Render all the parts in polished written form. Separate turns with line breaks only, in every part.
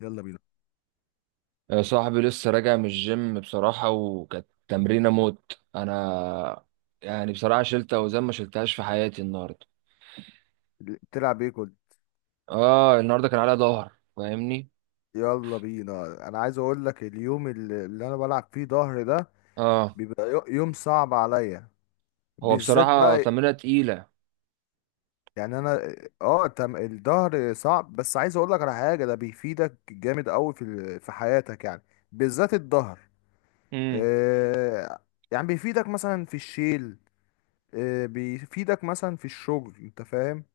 يلا بينا.
يا صاحبي لسه راجع من الجيم بصراحة، وكانت تمرينة موت أنا. يعني بصراحة شلت أوزان ما شلتهاش في حياتي النهاردة.
بتلعب ايه كل...
آه، النهاردة كان عليا ظهر، فاهمني.
يلا بينا، انا عايز اقول لك اليوم اللي انا بلعب فيه ظهر ده
آه،
بيبقى يوم صعب عليا
هو
بالذات
بصراحة
بقى.
تمرينة تقيلة.
يعني انا اه تم الظهر صعب، بس عايز اقول لك على حاجه ده بيفيدك جامد قوي في حياتك، يعني بالذات الظهر.
امم.
آه يعني بيفيدك مثلا في الشيل. بيفيدك مثلا في الشغل، انت فاهم؟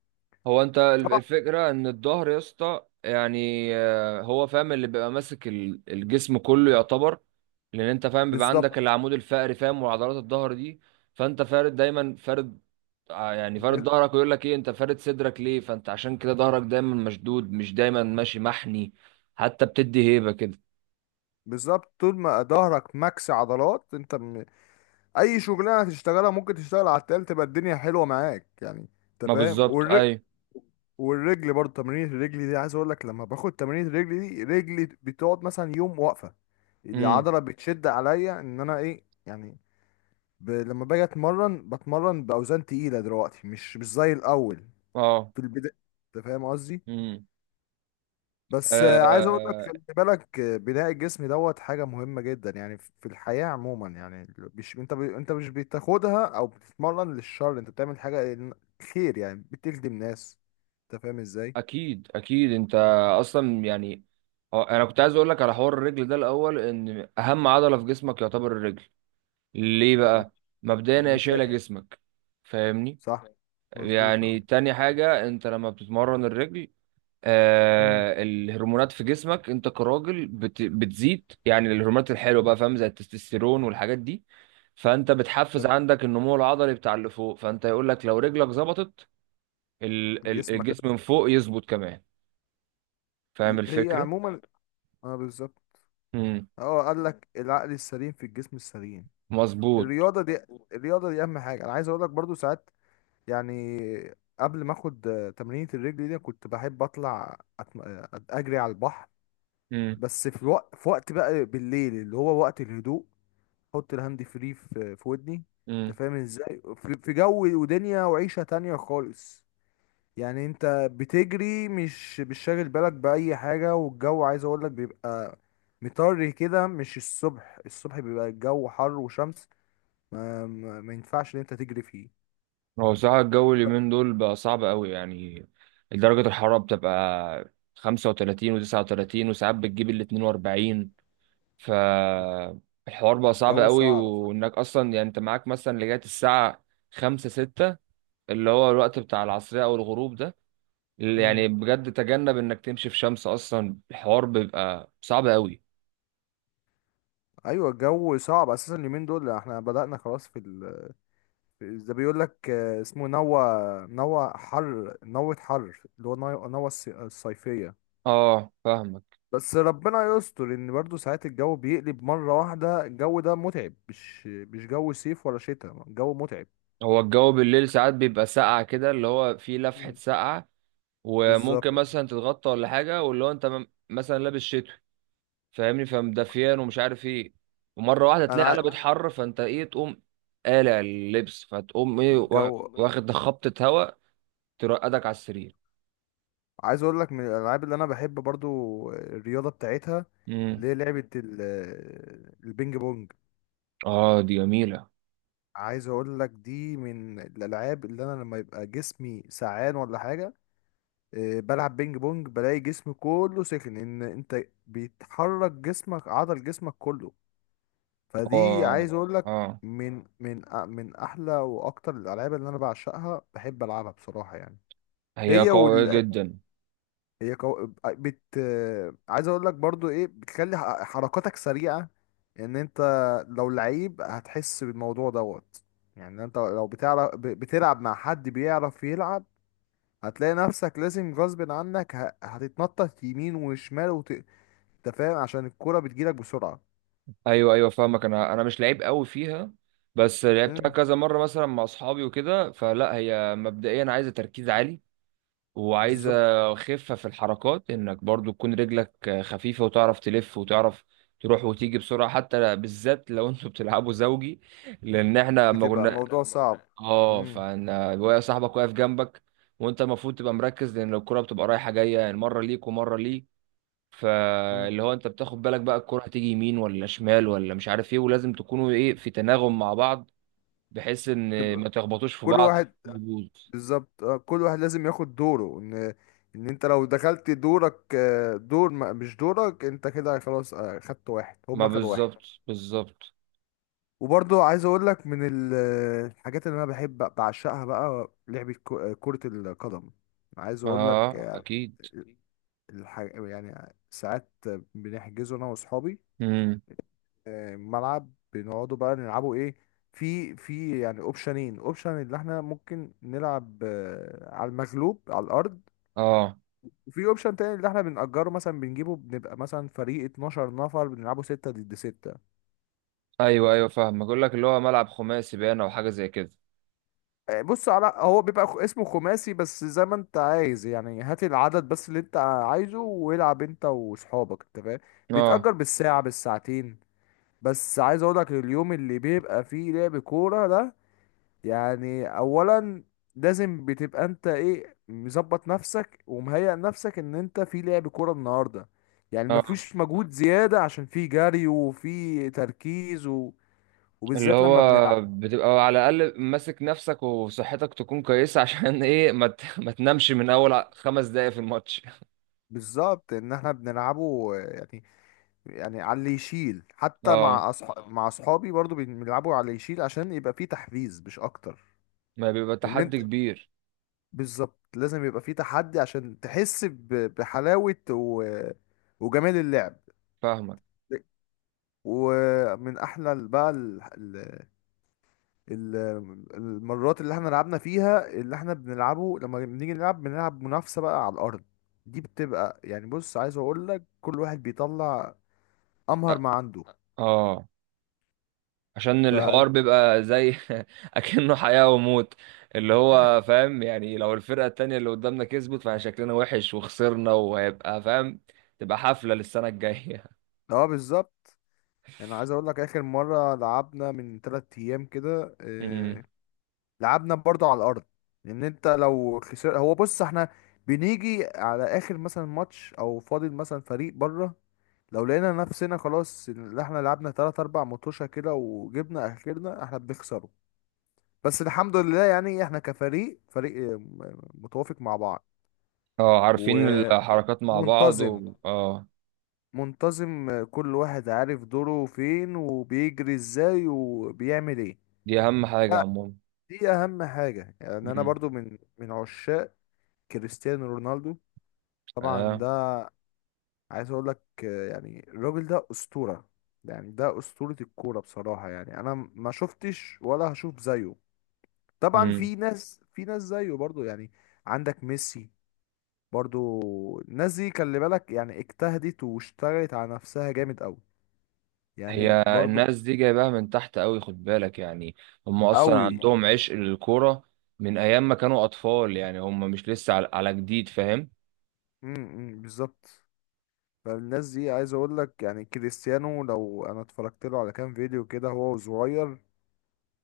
هو أنت
طبعا.
الفكرة إن الظهر يا اسطى، يعني هو فاهم، اللي بيبقى ماسك الجسم كله يعتبر. لان انت فاهم بيبقى عندك
بالظبط.
العمود الفقري، فاهم، وعضلات الظهر دي. فانت فارد، دايما فارد. يعني فارد ظهرك، ويقول لك ايه، انت فارد صدرك ليه؟ فانت عشان كده ظهرك دايما مشدود، مش دايما ماشي محني. حتى بتدي هيبة كده.
بالظبط، طول ما ظهرك ماكس عضلات، انت اي شغلانه تشتغلها ممكن تشتغل على التقال، تبقى الدنيا حلوه معاك يعني، انت
ما
فاهم؟
بالظبط اي.
والرجل برضه، تمرين الرجل دي عايز اقول لك، لما باخد تمرين الرجل دي رجلي بتقعد مثلا يوم واقفه،
امم.
العضله بتشد عليا ان انا ايه يعني. لما باجي اتمرن بتمرن باوزان تقيله دلوقتي، مش زي الاول
اه.
في البدايه، انت فاهم قصدي؟
امم.
بس عايز اقول لك
آه،
خلي بالك، بناء الجسم دوت حاجه مهمه جدا، يعني في الحياه عموما، يعني مش انت انت مش بتاخدها او بتتمرن للشر، انت بتعمل حاجه خير يعني، بتخدم ناس، انت فاهم ازاي.
اكيد اكيد انت. اصلا يعني انا كنت عايز اقول لك على حوار الرجل ده الاول، ان اهم عضلة في جسمك يعتبر الرجل. ليه بقى؟ مبدئيا هي
يعني
شايلة
شيء
جسمك، فاهمني.
صح، مظبوط اه.
يعني تاني حاجة، انت لما بتتمرن الرجل،
مم.
الهرمونات في جسمك انت كراجل بتزيد، يعني الهرمونات الحلوة بقى، فاهم، زي التستوستيرون والحاجات دي. فانت بتحفز
تمام.
عندك النمو العضلي بتاع اللي فوق، فانت يقول لك لو رجلك ظبطت،
جسمك
الجسم من فوق يظبط كمان. فاهم
هي هي
الفكرة؟
عموما. اه بالظبط.
امم.
اه، قال لك العقل السليم في الجسم السليم.
مظبوط.
الرياضه دي مظبوط، الرياضه دي اهم حاجه. انا عايز اقول لك برضو ساعات يعني، قبل ما اخد تمرينة الرجل دي، كنت بحب اطلع أتم... آه، اجري على البحر،
امم.
بس في وقت بقى بالليل، اللي هو وقت الهدوء، احط الهاند فري في ودني، انت
امم.
فاهم ازاي؟ في جو ودنيا وعيشة تانية خالص، يعني انت بتجري مش شاغل بالك بأي حاجة، والجو عايز اقول لك بيبقى مطري كده، مش الصبح، الصبح بيبقى الجو حر وشمس، ما ينفعش ان انت تجري فيه.
هو بصراحة الجو اليومين دول بقى صعب قوي يعني. درجة الحرارة بتبقى 35 و39، وساعات بتجيب ال 42. فالحوار بقى صعب
الجو
قوي،
صعب.
وانك اصلا يعني انت معاك مثلا لغايه الساعه خمسة ستة، اللي هو الوقت بتاع العصريه او الغروب ده.
مم.
يعني بجد تجنب انك تمشي في شمس، اصلا الحوار بيبقى صعب قوي.
ايوه، الجو صعب اساسا اليومين دول، احنا بدأنا خلاص ده بيقول لك اسمه نوى. نوى حر، نوة حر، اللي هو نوى، نوى الصيفية.
اه، فاهمك.
بس ربنا يستر، ان برضو ساعات الجو بيقلب مرة واحدة. الجو ده متعب، مش جو صيف ولا شتاء، الجو متعب.
هو الجو بالليل ساعات بيبقى ساقع كده، اللي هو فيه
مم.
لفحه
هو
ساقعه. وممكن
بالظبط.
مثلا تتغطى ولا حاجه، واللي هو انت مثلا لابس شتوي، فاهمني، فمدفيان ومش عارف ايه. ومره واحده
انا
تلاقي قلبت
عا...
حر، فانت ايه تقوم قالع اللبس، فتقوم ايه
الجو
واخد خبطه هواء ترقدك على السرير.
عايز اقول لك، من الالعاب اللي انا بحب برضو الرياضة بتاعتها،
امم.
اللي هي البينج بونج.
اه، دي جميله.
عايز اقول لك دي من الالعاب، اللي انا لما يبقى جسمي سعان ولا حاجه بلعب بينج بونج بلاقي جسمي كله سخن، ان انت بيتحرك جسمك، عضل جسمك كله. فدي
اه.
عايز اقول لك
اه.
اه من من احلى واكتر الالعاب اللي انا بعشقها، بحب العبها بصراحه يعني.
هي
هي
قويه
وال...
جدا.
هي كو... بت عايز اقول لك برضو ايه، بتخلي حركاتك سريعة، ان انت لو لعيب هتحس بالموضوع دوت، يعني انت لو بتعرف بتلعب مع حد بيعرف يلعب، هتلاقي نفسك لازم غصب عنك هتتنطط يمين وشمال انت فاهم، عشان الكرة بتجيلك بسرعة.
ايوه ايوه فاهمك، انا مش لعيب قوي فيها. بس لعبتها
امم.
كذا مره مثلا مع اصحابي وكده، فلا هي مبدئيا عايزه تركيز عالي، وعايزة
بالظبط.
خفة في الحركات، انك برضو تكون رجلك خفيفة، وتعرف تلف وتعرف تروح وتيجي بسرعة، حتى بالذات لو انتوا بتلعبوا زوجي. لان احنا لما
بتبقى
كنا،
الموضوع صعب.
اه،
امم.
فانا صاحبك واقف جنبك، وانت المفروض تبقى مركز، لان الكرة بتبقى رايحة جاية، يعني مرة ليك ومرة ليك.
امم.
فاللي هو انت بتاخد بالك بقى الكرة هتيجي يمين ولا شمال ولا مش عارف ايه، ولازم تكونوا ايه في تناغم مع بعض، بحيث ان
تبقى
ما تخبطوش في
كل
بعض
واحد
يبوظ.
بالظبط، كل واحد لازم ياخد دوره، ان ان انت لو دخلت دورك، دور مش دورك انت كده خلاص، خدت واحد
ما
هما خدوا واحد.
بالظبط. بالظبط.
وبرضو عايز اقول لك الحاجات اللي انا بحب بعشقها بقى، لعبة كرة القدم. عايز اقول لك
اه، اكيد.
يعني ساعات بنحجزه انا واصحابي،
امم.
ملعب، بنقعدوا بقى نلعبوا ايه، في يعني اوبشنين. اوبشن اللي احنا ممكن نلعب على المغلوب على الارض،
اه.
وفي اوبشن تاني اللي احنا بنأجره مثلا، بنجيبه بنبقى مثلا فريق 12 نفر، بنلعبه 6 ضد 6.
ايوه ايوه فاهم، بقول لك اللي هو ملعب خماسي باين او حاجه زي كده.
بص، على هو بيبقى اسمه خماسي، بس زي ما انت عايز يعني، هات العدد بس اللي انت عايزه والعب انت واصحابك، انت فاهم؟
اه.
بيتأجر بالساعة بالساعتين. بس عايز اقولك اليوم اللي بيبقى فيه لعب كورة ده، يعني اولا لازم بتبقى انت ايه، مظبط نفسك ومهيئ نفسك ان انت في لعب كوره النهارده، يعني ما
اه،
فيش مجهود زياده، عشان في جري وفي تركيز و...
اللي
وبالذات
هو
لما بنلعب
بتبقى على الاقل ماسك نفسك وصحتك تكون كويسه عشان ايه ما تنامش من اول خمس دقايق في الماتش.
بالظبط، ان احنا بنلعبه يعني، يعني على اللي يشيل، حتى
اه،
مع مع اصحابي برضو بنلعبوا على اللي يشيل، عشان يبقى فيه تحفيز مش اكتر.
ما بيبقى
ان انت
تحدي كبير.
بالظبط لازم يبقى فيه تحدي، عشان تحس بحلاوة و... وجمال اللعب.
فاهمك.
ومن احلى ال- بقى ال... ال... ال- المرات اللي احنا لعبنا فيها، اللي احنا بنلعبه لما بنيجي نلعب بنلعب منافسة بقى على الارض، دي بتبقى يعني بص، عايز اقول لك كل واحد بيطلع امهر
أ-
ما عنده.
اه، عشان
ف
الحوار بيبقى زي اكنه حياه وموت، اللي هو فاهم يعني، لو الفرقه التانية اللي قدامنا كسبت فشكلنا وحش وخسرنا، وهيبقى فاهم، تبقى حفله للسنه الجايه.
اه بالظبط. يعني عايز اقول لك اخر مرة لعبنا من تلات ايام كده، لعبنا برضو على الارض. لان انت لو خسر هو، بص، احنا بنيجي على اخر مثلا ماتش او فاضل مثلا فريق بره، لو لقينا نفسنا خلاص اللي احنا لعبنا تلات اربع مطوشة كده وجبنا اخرنا احنا بنخسره. بس الحمد لله يعني احنا فريق، متوافق مع بعض.
اه، عارفين
اه، متحابين،
الحركات مع بعض
ومنتظم.
و... اه.
منتظم، كل واحد عارف دوره فين، وبيجري ازاي، وبيعمل ايه.
دي اهم حاجة عموما.
دي اهم حاجة. يعني انا
مم.
برضو من عشاق كريستيانو رونالدو، طبعا.
اه.
ده عايز اقول لك يعني الراجل ده اسطوره، يعني ده اسطوره الكوره بصراحه يعني. انا ما شفتش ولا هشوف زيه. طبعا
مم.
في ناس، في ناس زيه برضو يعني، عندك ميسي. برضو الناس دي خلي بالك، يعني اجتهدت واشتغلت على نفسها جامد قوي، يعني
هي
برضو
الناس دي جايباها من تحت قوي، خد بالك يعني، هم اصلا
قوي.
عندهم عشق للكورة من ايام ما كانوا اطفال، يعني هم مش لسه على جديد، فاهم.
امم. بالظبط. فالناس دي عايز اقول لك، يعني كريستيانو لو انا اتفرجت له على كام فيديو كده، هو صغير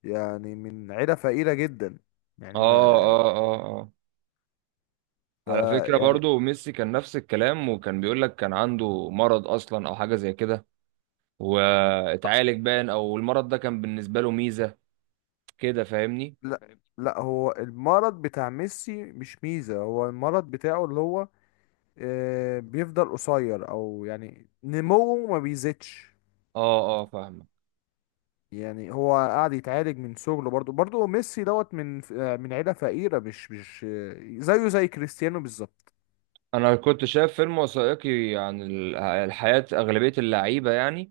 يعني من عيله فقيره جدا، يعني
اه
ما
اه اه اه،
ف
على فكرة
يعني.
برضو ميسي كان نفس الكلام، وكان بيقول لك كان عنده مرض اصلا او حاجة زي كده، واتعالج باين، او المرض ده كان بالنسبة له ميزة كده، فاهمني.
لا، لا، هو المرض بتاع ميسي مش ميزة، هو المرض بتاعه اللي هو بيفضل قصير، او يعني نموه ما بيزيدش.
اه اه فاهم.
يعني هو قاعد يتعالج من صغره. برضو ميسي دوت من ف- آه، من عيلة فقيرة، مش مش آه، زيه زي كريستيانو بالظبط.
انا كنت شايف فيلم وثائقي عن الحياة، اغلبية اللعيبة يعني،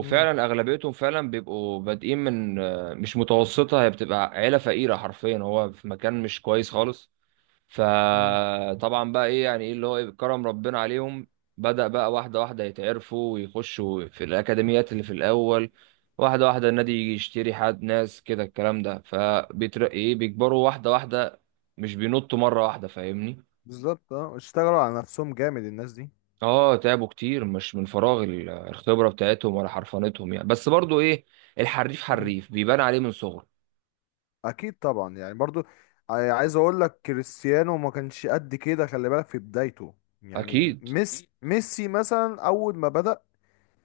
مم.
اغلبيتهم فعلا بيبقوا بادئين من مش متوسطة، هي بتبقى عيلة فقيرة حرفيا، هو في مكان مش كويس خالص.
مم.
فطبعا بقى ايه يعني، ايه اللي هو إيه كرم ربنا عليهم، بدأ بقى واحدة واحدة يتعرفوا ويخشوا في الأكاديميات اللي في الأول، واحدة واحدة النادي يجي يشتري حد، ناس كده الكلام ده، فبيترقي ايه، بيكبروا واحدة واحدة، مش بينطوا مرة واحدة، فاهمني.
بالظبط اه، اشتغلوا على نفسهم جامد الناس دي.
اه، تعبوا كتير، مش من فراغ الخبرة بتاعتهم ولا حرفنتهم يعني، بس برضو ايه، الحريف حريف بيبان عليه من صغره.
اكيد طبعا، يعني برضو عايز اقول لك كريستيانو ما كانش قد كده خلي بالك في بدايته. يعني
اكيد.
ميسي مثلا اول ما بدأ،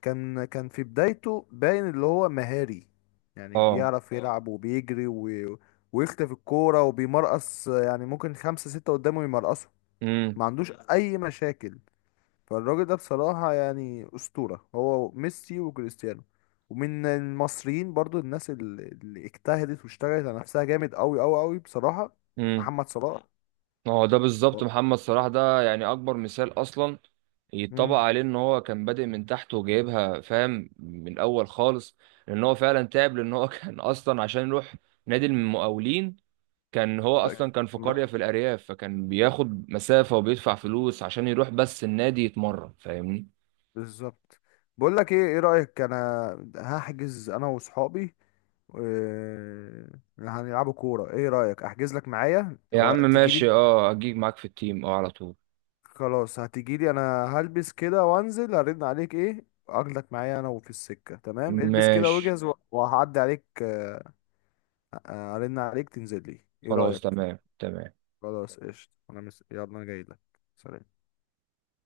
كان في بدايته باين اللي هو مهاري، يعني
اه.
بيعرف اه يلعب وبيجري و... ويختفي الكورة وبيمرقص، يعني ممكن خمسة ستة قدامه يمرقصوا،
امم.
ما عندوش اي مشاكل. فالراجل ده بصراحة يعني أسطورة، هو ميسي وكريستيانو. ومن المصريين برضو، الناس اللي اجتهدت واشتغلت على نفسها جامد أوي أوي أوي بصراحة،
امم.
محمد صلاح. صلاح
اه، ده بالظبط
هو
محمد صلاح، ده يعني اكبر مثال اصلا يتطبق
امم.
عليه، ان هو كان بادئ من تحت وجايبها فاهم من الاول خالص، لان هو فعلا تعب، لان هو كان اصلا عشان يروح نادي المقاولين، كان هو
ده يعني
اصلا كان في
هو
قرية في
اصلا
الارياف، فكان بياخد مسافة وبيدفع فلوس عشان يروح بس النادي يتمرن، فاهمني.
بالظبط. بقول لك ايه رأيك؟ انا هحجز انا وصحابي هنلعبوا كورة. ايه رأيك احجز لك معايا
يا عم
ولا
ماشي،
تيجي؟
اه، اجيك معاك في التيم، اه، على طول.
خلاص هتجيلي انا، هلبس كده وانزل هرن عليك ايه، اخدك معايا انا، وفي السكة تمام. البس كده
ماشي.
واجهز تمام، وهعدي عليك هرن عليك تنزل لي، ايه
خلاص
رأيك؟
تمام تمام.
خلاص تمام قشطة. انا يلا، انا جاي لك. سلام.